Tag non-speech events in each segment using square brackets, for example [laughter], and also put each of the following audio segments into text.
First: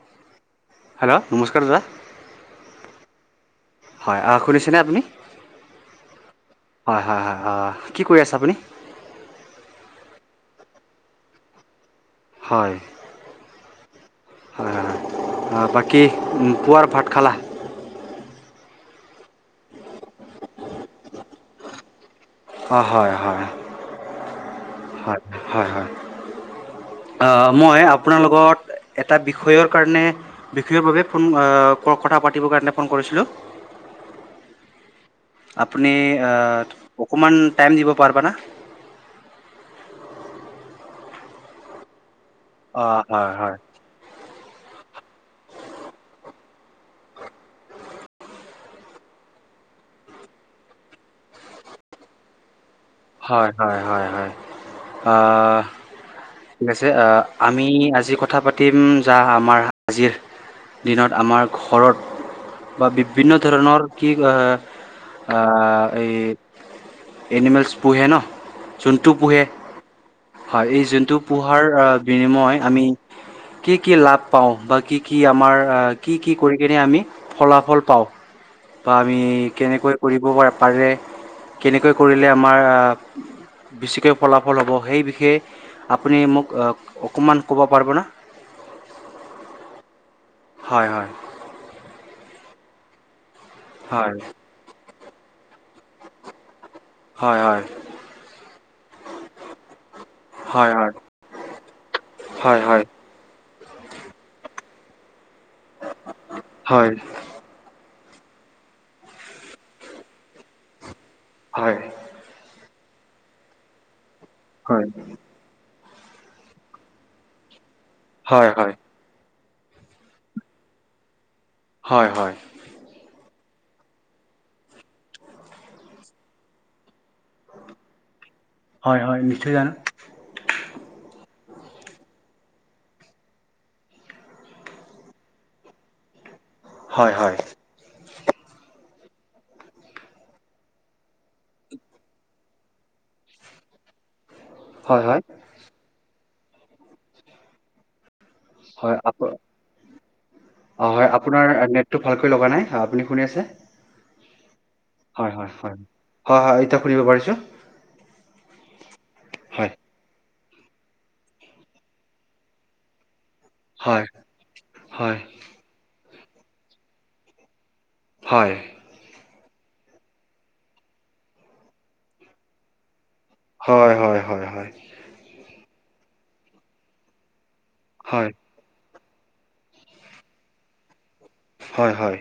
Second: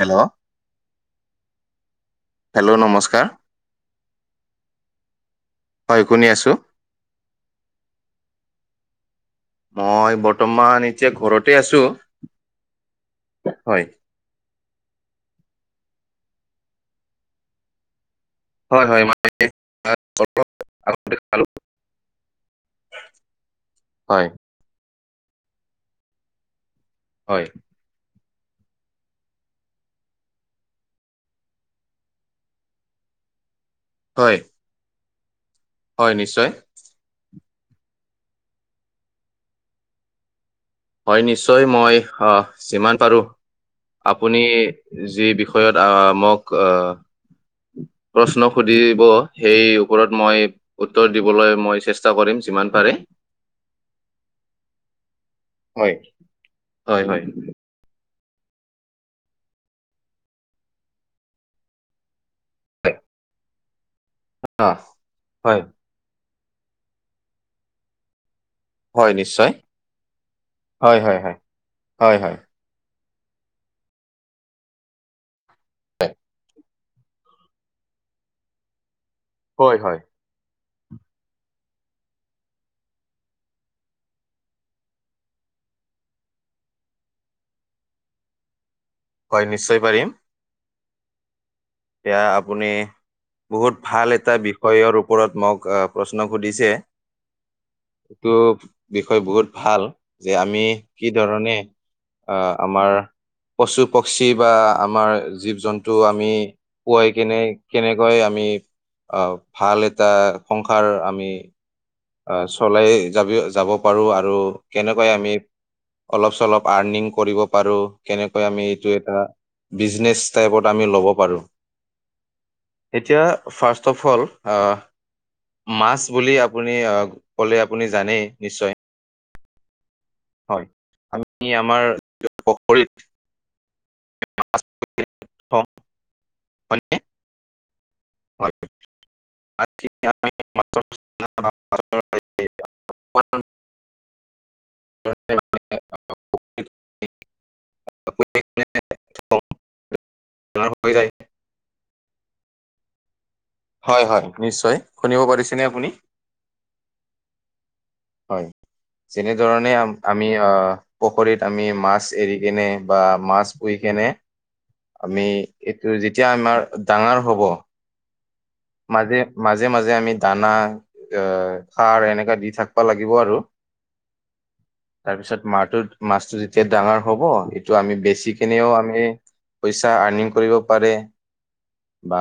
Hello hello নমস্কাৰ দাদা। ক হয়, অ' শুনিছেনে আপুনি হয় শুনি আছো হয়-হয়-হয় অ' কি কৰি আছে। তাপ মই বৰ্তমান এতিয়া ঘৰতে আছো হয়। হয় হয়-হয়-হয় বাকী পুৱাৰ ভাত খালা। হয়-হয় মানে দেখো [unintelligible] হয় হয়-হয়-হয়। হয় মই আপোনালোক লগত এটা বিষয়ৰ কাৰণে বিষয়ৰ বাবে ফোন কথা পাতিবৰ কাৰণে ফোন কৰিছিলোঁ। উ হয় আপুনি হয় নিশ্চয় অকমান দিব পাৰিবানা হয় নিশ্চয় মই যিমান অঁ পাৰো হয় আপুনি যি বিষয়ত আহ মোক প্ৰশ্ন সুধিব সেই ওপৰত মই উত্তৰ দিবলৈ মই চেষ্টা কৰিম যিমান পাৰে হয়-হয়-হয়-হয়। অ' হয় ঠিক আছে হয় হয় আমি আজি ক কথা পাতিম যা আমাৰ আজিৰ দিনত আমাৰ ঘৰত। বা বিভিন্ন ধৰণৰ। কি অ আ হয় এই এনিমেলছ পুহেন। হয় যোনটো পোহে নিশ্চয় হয় এই যোনটো হয় হয় পোহাৰ হয় হয় বিনিময় আমি কি-কি লাভ পাও বা কি কি আমাৰ কি কি কৰি। স কেনে আমি ফলাফল পাওঁ বা আমি হয় কেনেকৈ হয় কৰিব পাৰো। পাৰে কেনেকৈ কৰিলে আমাৰ বেছিকৈ ফলাফল হ'ব সেই বিষয়ে আপুনি মোক অকণমান ক'ব পাৰিবনে। [inaudible] হয়, নিশ্চয় পাৰিম। হয়, হয়। এতিয়া আপুনি বহুত ভাল হয় এটা বিষয়ৰ ওপ ওপৰত মোক প্ৰশ্ন সুধিছে হয় হয় এইটো বিষয় বহুত ভাল যে আমি হয় হয় কি ধৰণে আহ হয় হয় হয় আমাৰ পশু পক্ষী বা আমাৰ জীৱ জন্তু আমি হয় পুৱাই কেনে কেনে কৈ আমি আহ ভাল এটা সংসাৰ আমি হয় আহ চলাই যাবি যাব পাৰো আৰু হয় কেনেকৈ আমি অলপ চলপ আৰ্নিং কৰিব পাৰো কেনেকৈ হয় আমি হয় এইটো এটা বিজনেছ টাইপত আমি ল'ব পাৰোঁ হয় হয় ফাৰ্ষ্ট অফ অহ মাছ বুলি আপুনি ক'লে আপুনি জানেই নিশ্চয় হয় হয় নিশ্চয় জানো হয় আমি আমাৰ নিজৰ পুখুৰীত [unintelligible] হয়নে? হয় হয় হয় [unintelligible] অকণমান [inaudible] হয় হয় ধৰণে [unintelligible] হয় আপ থওঁ, আপোনাৰ অ হৈ যায়। হয় আপোনাৰ নেট তো ভালকৈ লগা নাই আপুনি শুনি আছে হয় হয় নিশ্চয় শুনিব হয় হয় পাৰিছেনে হয় আপুনি? হয় হয় এতিয়া শুনিব পাৰিছো হয় হয় যেনেধৰণে আমি আহ পুখুৰীত আমি মাছ এৰি কেনে বা মাছ পুই হয় কেনে হয় আমি এইটো যেতিয়া আমাৰ ডাঙৰ হব। হয় মাজে মাজে মাজে আমি দানা অ খাৰ এনেকা দি থাকব লাগে দিব আৰু হয় হয় হয় হয় হয় তাৰপিছত মাহটোত মাছতটো যেতিয়া ডাঙৰ হব সটো আমি হয় বেচি কেনেও আমি পইচা আৰ্নিং কৰিব পাৰে হয় হয়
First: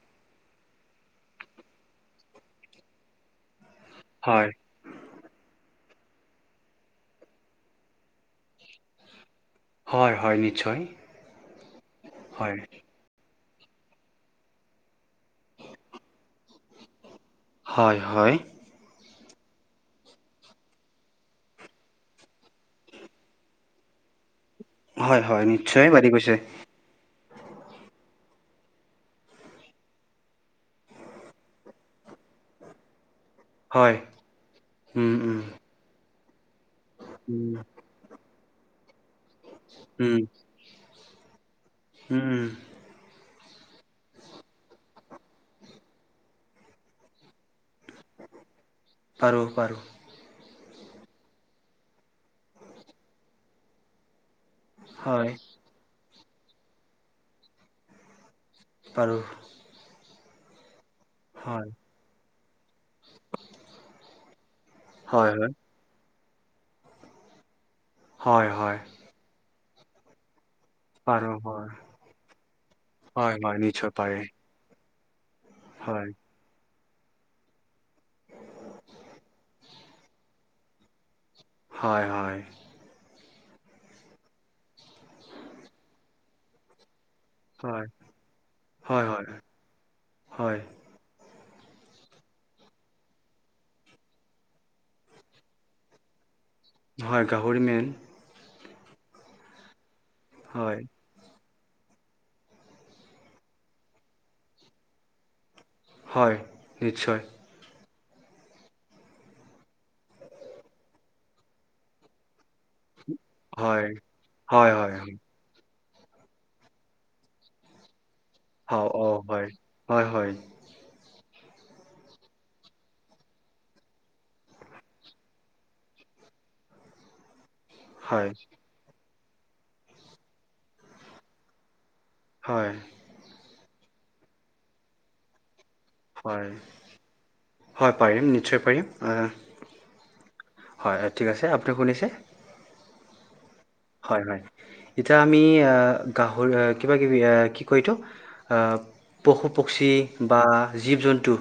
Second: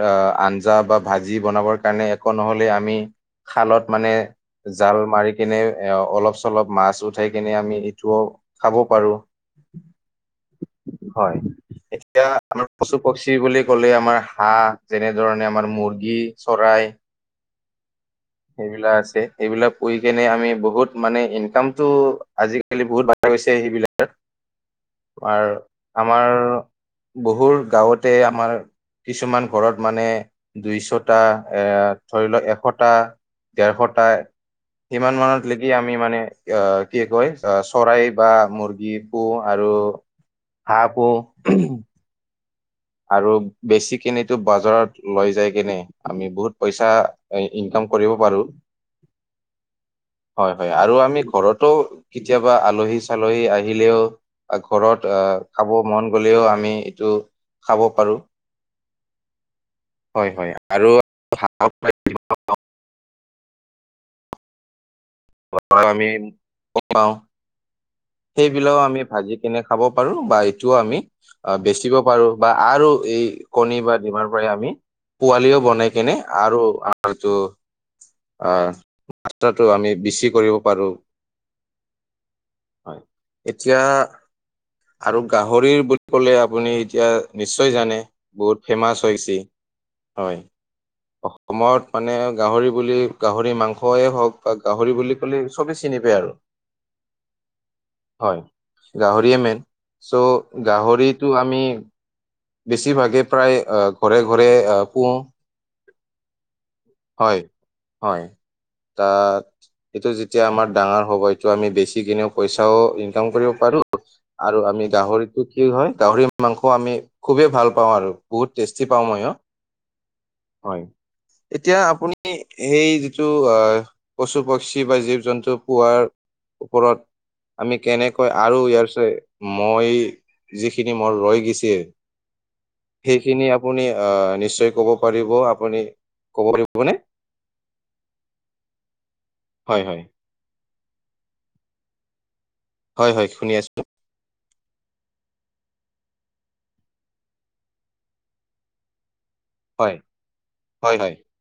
অ আঞ্জা বা ভাজি বনাবৰ কাৰণে একো নহ'লে আমি খালত মানে হয় জাল মাৰি কিনে এ অলপ চলপ মাছ উঠাই কিনে আমি ইটোও খাব পাৰো হয় হয় নিশ্চয় হয় এতিয়া হয় আমাৰ পশু পক্ষি বুলি কলে আমাৰ হাঁহ যেনেধৰণে আমাৰ মুৰ্গী চৰাই হয় হয় সেইবিলাক আছে এইবিলাক কৰি কেনে আমি বহুত মানে ইনকামতটো আজিকালি বহুত বাঢ়া গৈছে সেইবিলাকত হয় হয় আৰু নিশ্চয় বাঢ়ি গৈছে আমাৰ বহু গাঁৱতে আমাৰ কিছুমান ঘৰত মানে দুইশটা এ ধৰি লওক এশটা হয় দেৰশটাই উম সিমান উম। মানত লকি আমি মানে অ কি কয় উম চৰাই বা মুৰ্গী পোহ আৰু উম সাপ অ উম! আৰু বেছি কিনিতো বজাৰত লৈ যাই কেনে আমি বহুত পইচা ইনকাম কৰিব পাৰো পাৰো পাৰো হয় হয়, আৰু আমি ঘৰতো কেতিয়াবা আলহী-চালহী আহিলেও ঘৰত হয় অহ, খাব মন গলেও আমি এইটো খাব পাৰো। বাৰু। হয়, হয়, আৰু হয় হয় আমি, হয় হয়। সেইবিলাকও আমি ভাজি কেনে খাব পাৰো বা? টোও আমি আৰু আ হয়, বেচিব পাৰো, বা আৰু এই হয়, হয়, কণী নিশ্চয় বা পাৰে, ডিমাৰ পৰাই আমি পোৱালিও বনাই হয়, কেনে, আৰু আমাৰ যো অহ, মাত্ৰাটো আমি বেছি কৰিব পাৰো। হয়, হয়। হয় এতিয়া, আৰু গাহৰিৰ বুলি ক'লে আপুনি এতিয়া নিশ্চয় হয়। জানে, বহুত ফেমাচ হয়, হয়, হৈছি। হয়, অসম সময়ত মানে, গাহৰি বুলি গাহৰি মাংসয়েই হওক, বা গাহৰি বুলি ক'লেই চবেই চিনি পায় আৰু। হয়, গাহৰি মেইন। হয় গাহৰিয়ে মেইন, চ' হয়, গাহৰিটো আমি বেছিভাগে প্ৰায়েই অহ, ঘৰে ঘৰে অহ-পোহ। হয়, নিশ্চয়। হয়, তাত এইটো যেতিয়া আমাৰ ডাঙাৰ হ'ব এইটো আমি বেচি কিনেও পইচাও ইনকাম কৰিব পাৰো, হয়। আৰু হয়, আমি হয়, হয়, গাহৰিটো কি হয়? গাহৰি মাংস আমি খুবেই ভাল পাওঁ আৰু বহুত অ', টেষ্টি পাওঁ মই অ' হয়, হয়, হয়, হয়। এতিয়া আপুনি সেই যিটো আহ-পশু, পক্ষী বা জীৱ-জন্তু পোৱাৰ ওপৰত। আমি কেনেকৈ, হয়, আৰু ইয়াৰ পিছত মই যিখিনি মোৰ ৰৈ গৈছি হয়। সেইখিনি, আপুনি আহ নিশ্চয় কব পাৰিব। আপুনি ক'ব হয়, পাৰিবনে হয় পাৰিম, নিশ্চয় পাৰিম। হয় হয় আহ। হয়, ঠিক আছে আপুনি শুনিছে? হয়, হয়, শুনি আছো। হয়, হয়। এতিয়া আমি আহ, গাহৰি আহ, কিবা কিবি আহ, কি কওঁ এইতো? পশু-পক্ষী হয় বা হয় হয় জীৱ-জন্তু।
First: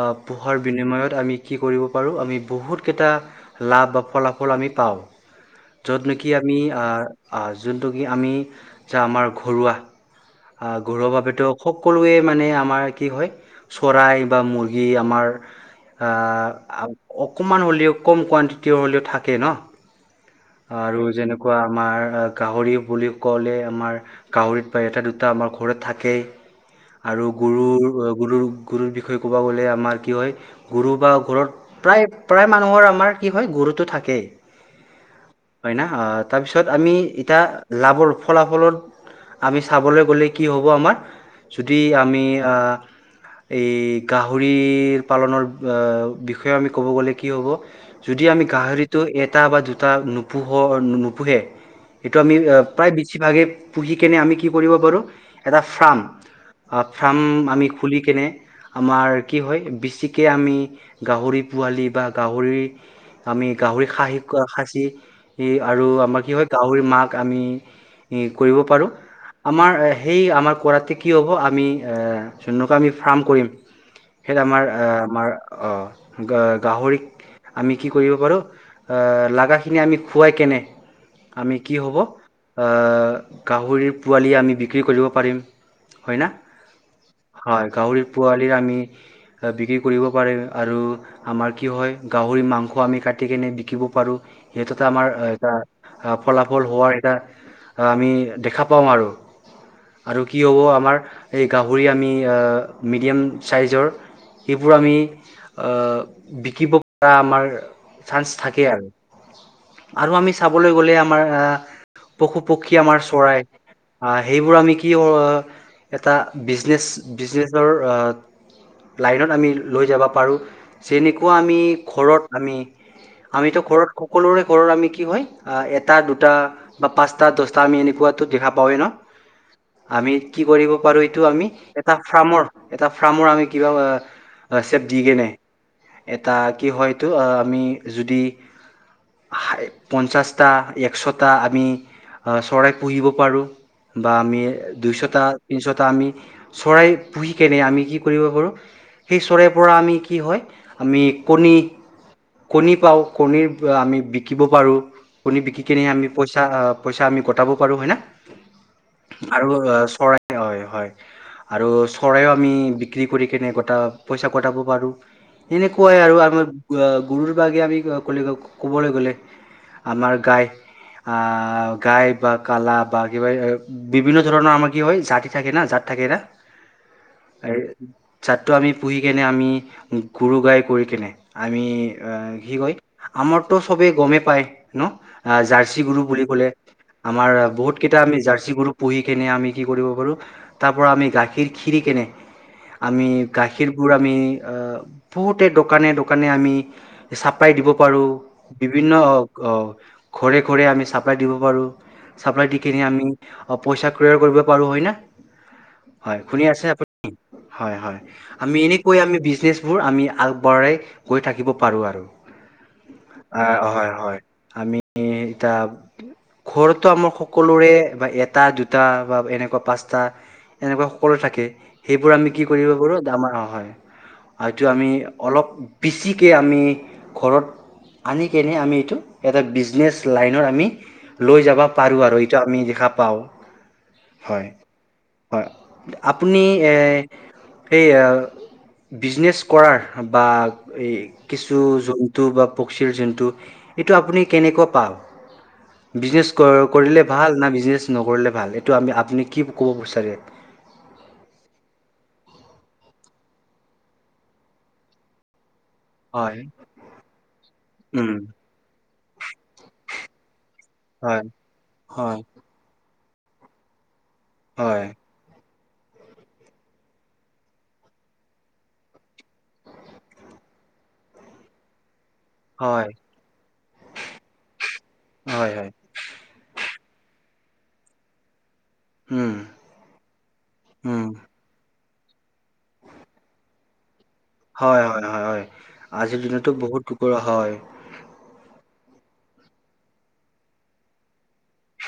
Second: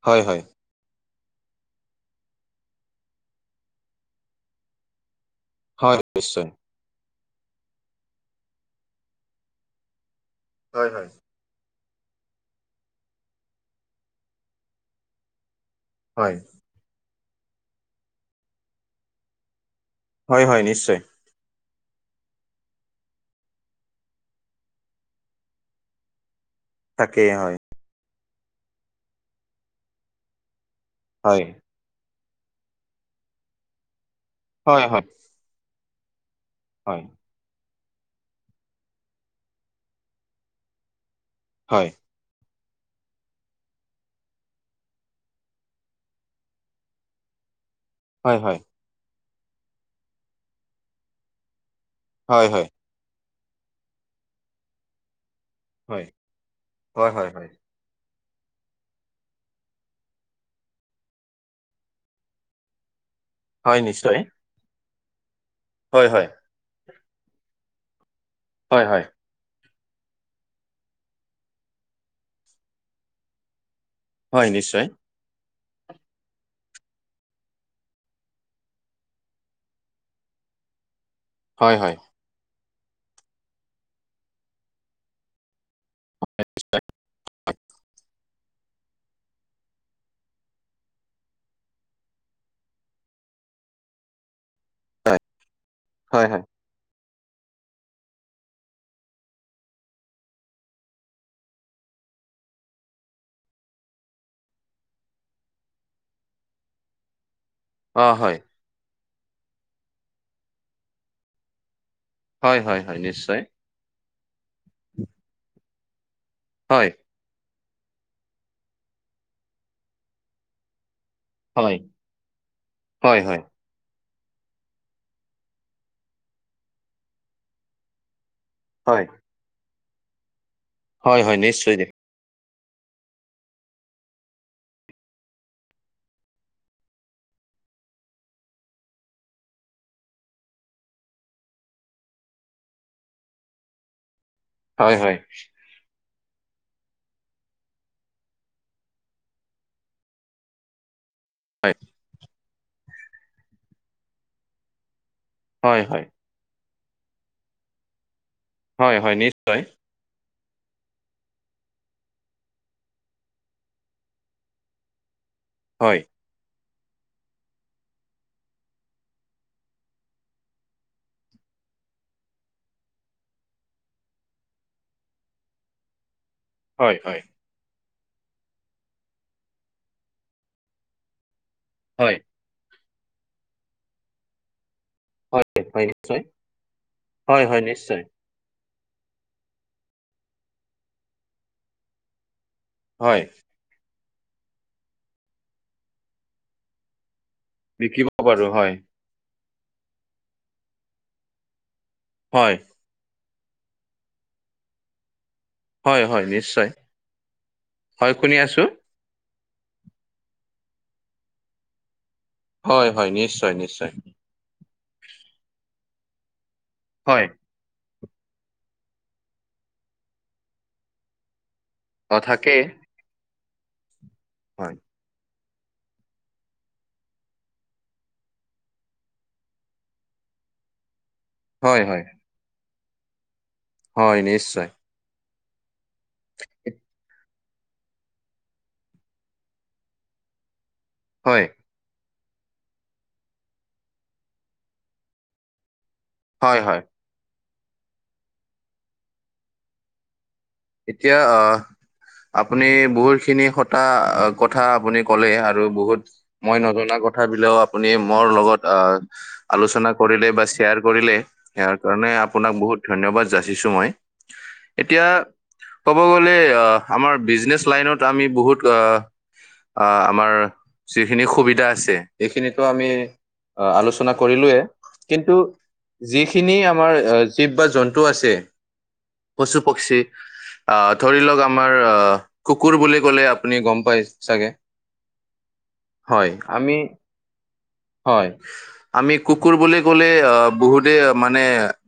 আহ, হয় হয় পোহাৰ বিনিময়ত আমি বিক্ৰী কৰিব পাৰোঁ, আমি বহুতকেইটা লাভ বা ফলাফল আমি পাওঁ। হয়। কি নিশ্চয় আমি আ-আ যোনটো কি, আমি যা আমাৰ ঘৰুৱা অ', হয় ঘৰুৱা হয় বাবেইতো সকলোৱে মানে আমাৰ কি হয়, চৰাই বা মুৰ্গী আমাৰ হয় আ-আ অকণমান হ'লেও, কম কোৱানটিটি হ'লেও থাকেই নহ? হয় হয় নিশ্চয় আৰু যেনেকুৱা আমাৰ গাহৰি বুলি ক'লে আমাৰ গাহৰিত বা এটা দুটা আমাৰ ঘৰত থাকেই আৰু তাকেই হয় গৰুৰ গৰুৰ গৰুৰ বিষয়ে ক'ব গ'লে আমাৰ কি হয় গৰু বা হয় ঘৰত প্ৰায় প্ৰায় মানুহৰ আমাৰ কি হয় গৰুটো থাকেই হয় হয় হয় না তাৰপিছত আমি হয় ইতা লাভৰ ফলাফলত আমি চাবলৈ গ'লে কি হ'ব আমাৰ যদি হয় আমি আহ এই গাহৰি পালনৰ বিষয়ে আমি ক'ব গ'লে কি হ'ব যদি হয় আমি হয় গাহৰিটো এটা বা দুটা নোপোহ নোপোহে সেইটো আমি হয় হয় হয় প্ৰায় বেছিভাগে পুহি কেনে আমি কি কৰিব পাৰোঁ এটা ফ্ৰম হয় ফ্ৰম হয় হয় আমি খুলি কেনে আমাৰ কি হয় বেছিকে আমি গাহৰি পোৱালি বা গাহৰি আমি হয় গাহৰি খাঁহি নিশ্চয় সাঁচি আৰু আমাৰ কি হয় গাহৰিৰ মাক আমি কৰিব হয় পাৰোঁ, হয় আমাৰ সেই আমাৰ কৰাতে কি হ'ব আমি যোননকৈ আমি ফাৰ্ম কৰিম সেইটো হয় আমাৰ, এ, নিশ্চয় আমাৰ অঁ, গ -গাহৰিক আমি কি কৰিব পাৰোঁ লাগাখিনি আমি খোৱাই কেনে, আমি কি হয় হয় হ'ব গাহৰিৰ পোৱালি আমি বিক্ৰী কৰিব পাৰিম, হয় না? হয় গাহৰিৰ পোৱালি আমি বিক্ৰী কৰিব পাৰিম আৰু আমাৰ কি হয় গাহৰি ভৰি মাংস আমি কাটি কেনে বিকিব পাৰোঁ, সিহঁতৰ এটা আমাৰ হয় এটা হয় হয় ফলাফল হোৱাৰ এটা আমি দেখা পাওঁ আৰু। আৰু কি হ'ব আমাৰ এই গাহৰি আমি মিডিয়াম চাইজৰ সেইবোৰ আমি বিকিব পৰা আমাৰ অ চান্স হয় থাকে আৰু, আৰু আমি চাবলৈ গ'লে আমাৰ আ পশু- হয় পক্ষী হয় হয় আমাৰ নিশ্চয় চৰাই। অ', সেইবোৰ আমি কি এটা বিজনেচ হয় বিজনে ৰ, অ', লাইনত আমি লৈ যাব পাৰোঁ যেনেকুৱা আমি হয় ঘৰত আমি, হয় হয় আমিতো ঘৰত সকলোৰে ঘৰত আমি কি হয় এটা, দুটা বা পাঁচটা, দহটা আমি এনেকুৱা দেখা পাওেই ন, হয় আমি কি কৰিব পাৰোঁ, এইটো হয় হয় আমি নিশ্চয় দে এটা ফাৰ্মৰ এটা ফাৰ্মৰ, আমি কিবা চেপ দি‌ কেনে এটা কি হয়তো, আমি যদি পঞ্চাশটা, একশটা আমি চৰাই পুহিব পাৰোঁ। বা আমি হয় হয় দুইশটা তিনিশটা আমি চৰাই পুহি কেনে আমি কি কৰিব পাৰোঁ, সেই চৰাইৰ পৰা আমি কি হয়, আমি কণী, হয় কণী পাওঁ, কণীৰ আমি বিকিব পাৰোঁ। কণী বিকি কেনে হয় হয় আমি, পইচা- পইচা‌ আমি ঘটাব পাৰোঁ, হয় না? হয় হয় নিশ্চয় হয়, হয়। আৰু চৰাইও আমি বিক্ৰী কৰি কেনে গটা পইচা কটাব পাৰোঁ। এনেকুৱাই হয় আৰু আমাৰ গুৰুৰ বাগে আমি কলে কবলৈ গ'লে আমাৰ গাই। আ গাই বা কালা বা কিবা বিভিন্ন ধৰণৰ আমাৰ কি হয় জাতি থাকে না জাতি থাকে না হয়, হয়। ছাতটো আমি পুহি কেনে আমি গুৰু গাই কৰি কেনে আমি, হয় কি কয়, আমাৰটো চবেই গমেই পায়। ন, হয় জাৰ্চি হয় গুৰু নিশ্চয় বুলি ক'লে আমাৰ হয় হয় বহুত কেইটা নিশ্চয় আমি জাৰ্চি গুৰু পুহি কেনে আমি কি কৰিব পাৰোঁ তাৰ পৰা আমি গাখীৰ খিৰি কেনে আমি, হয় গাখীৰবোৰ আমি, বহুতে দোকানে দোকানে, আমি ছাপ্লাই দিব বিকিব পাৰোঁ, পাৰো হয় বিভিন্ন ঘৰে ঘৰে আমি ছাপ্লাই দিব পাৰোঁ। চাপ্লাই হয় দি কিনে আমি, পইচা ক্ৰয়াৰ কৰিব পাৰোঁ হয় না? হয় হয় শুনি আছে নিশ্চয় আপুনি, হয় হয় শুনি আমি আছো এনেকৈ আমি বিজনেছ বোৰ আমি আলবঢ়াই গৈ থাকিব পাৰোঁ আৰু। হয় হয় নিশ্চয় আহ নিশ্চয়। হয় হয় আমি এতিয়া ঘৰতো আমাৰ হয় সকলোৰে বা এটা দুটা বা এনেকুৱা পাঁচটা এনেকুৱা সকলো থাকে। সেইবোৰ অ আমি কি থাকেই কৰিব পাৰোঁ, ডামাৰ অহয়, হয়টো হয় আমি অলপ বেছিকৈ আমি ঘৰত আনি কেনে আমি এইটো এটা বিজনেছ লাইনত আমি লৈ যাব হয় হয় পাৰোঁ আৰু এইটো আমি দেখা বাওঁ। হয় নিশ্চয়। হয়, আপুনি এ সেই বিজনেছ কৰাৰ বা এই হয় কিছু জ টো বা পকক্ষিৰ জোনু এইটো আপুনি কেনেকুৱা পাও। বিজনেছ হয় হয় কৰিলে ভাল না বিজনেছ নকৰিলে ভাল এইটো আমি আপুনি কি ক'ব বিচাৰে এতিয়া অ, আপুনি বহুতখিনি সটাা কথা আপুনি ক'লে। আৰু বহুত হয়। মই নজনা কথ বিলাকও আপুনি মোৰ উম লগত আলোচনা কৰিলে বা শ্বেয়াৰ কৰিলে হয় সয়াৰ কাৰণে হয় আপোনাক বহুত ধন্যবাদ যাচিছো মই হয় এতিয়া ক'ব গ'লে আমাৰ বিজনেচ লাইনত আমি বহুত আহ, আমাৰ যিখিনি সুবিধা আছে। এইখিনিতো আমি হয় আলোচনা কৰিলয়ে কিন্তু হয় হয় যিখিনি আমাৰ শিৱ বা জন্তু আছে উম পশু পক্ষী ধ উম লওক আমাৰ অ, কুকুৰ বুলি ক'লে আপুনি গম পাই চাগে হয় - হয় - হয় হয় আজিৰ হয় দিনতো আমি বহুত টুকুৰা হয়। হয় আমি কুকুৰ বুলি ক'লে বহুতে মানে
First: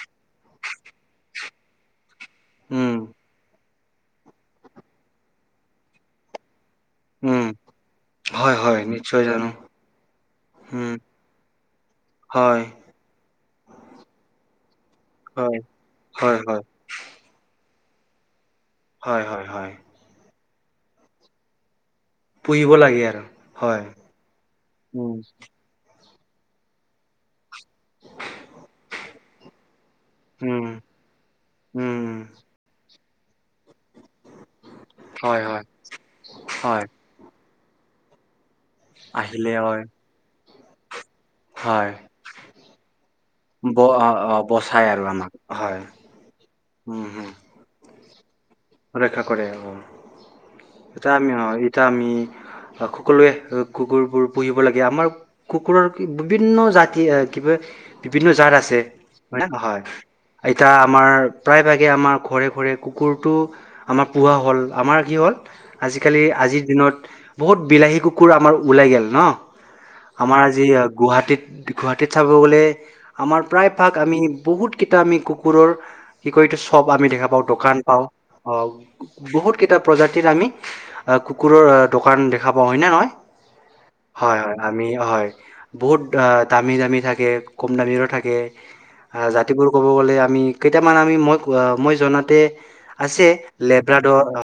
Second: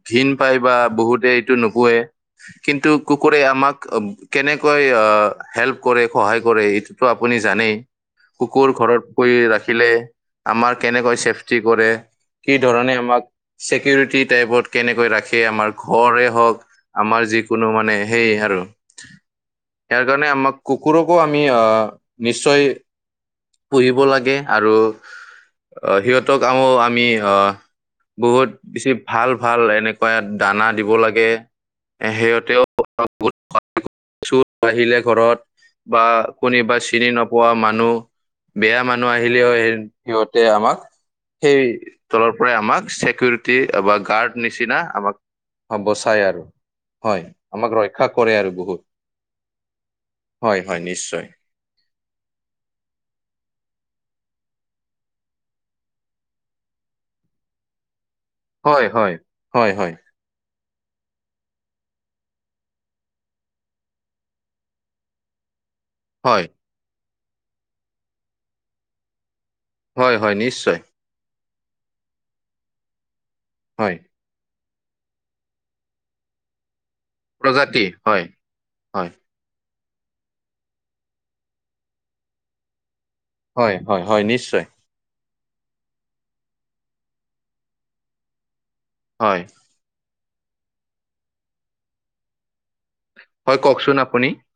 ঘিন পায় বা বহুতে এইটো নোপোৱে কিন্তু উম কুকুৰে আমাক কেনেকৈ হেল্প কৰে সহায় কৰে। টো আপুনি উম জানেই হয় কুকুৰ হয় ঘৰত নিশ্চয় কৰি জানো ৰাখিলে। আ উম কেনেৈ চফি কৰে কি হয় ধৰণে আমাক চিকিৰটি টাইপত কেনেকৈ ৰাখে হয় আমাৰ ঘৰে হয় হয় হওক আমাৰ যিকোনো মানে সেই আৰু হয় - হয় - হয়। ইয়াৰ কাৰণে আমাক কুকুৰকো আমি আহ নিশ্চয় পুহিব লাগে আৰু হয়। পুহিব লাগে আৰু উম, আহ সিহতক আ আমি আহ বহুত বেছি ভাল - ভাল এনেকুৱায়াত দানা দিব লাগে। উম, সিহতেও চুৰ আহিলে ঘৰত হয়, হয়, বা কোনোবা হয় চিনি ন পোৱা মানুহ বেয়া মানুহ আহিলেও আহিলে সেই হয়, সিহতে আমাক সেই হয়। তলৰ পৰাই আমাক চকিউৰি ব বা গাৰ্ড নিচিনা বচাই আৰু আমাক হয়, বচাই আৰু হয় আমাক ৰক্ষা কৰে আৰু বহুত ৰৰেখা কৰে অ, হয় হয় এয়া নিশ্চয় আমি নহয় এতিয়া আমি সকলোৱে কুকুৰবোৰ। পুহিব লাগে আমাৰ কুকুৰৰ বিভিন্ন জাতি কিবা বিভিন্ন জাত আছে হয় - হয়। এতিয়া আমাৰ প্ৰায়ভাগে আমাৰ ঘৰে - ঘৰে কুকুৰটো আমাৰ পুহা হ'ল আমাৰ কি হ'ল আজিকালি হয় আজিৰ দিনত বহুত বিলাহী কুকুৰ আমাৰ ওলাই গ'ল ন হয় হয় আমাৰ আজি নিশ্চয় গুৱাহাটীত। গুৱাহাটীত চাব গ'লে আমাৰ প্ৰায়ভাগ হয় আমি বহুত কেইটা আমি কুকুৰৰ কি ক এইো চব আমি দেখা পাও দোকান প্ৰজাতি পাও হয় অ, হয় বহুত কেইটা প্ৰজাতিৰ আমি কুকুৰৰ দোকান দেখা পাও হয় ন নহয়। হয় - হয় আমি হয়। বহুত দামী- দামী থাকে কম দামী থাকে আহ, হয় জাতিবোৰ ক'ব গ'লে আম আমি কেইটামান আমি মই মই জনাতে আছে হয় কওকচোন আপুনি লেব্ৰড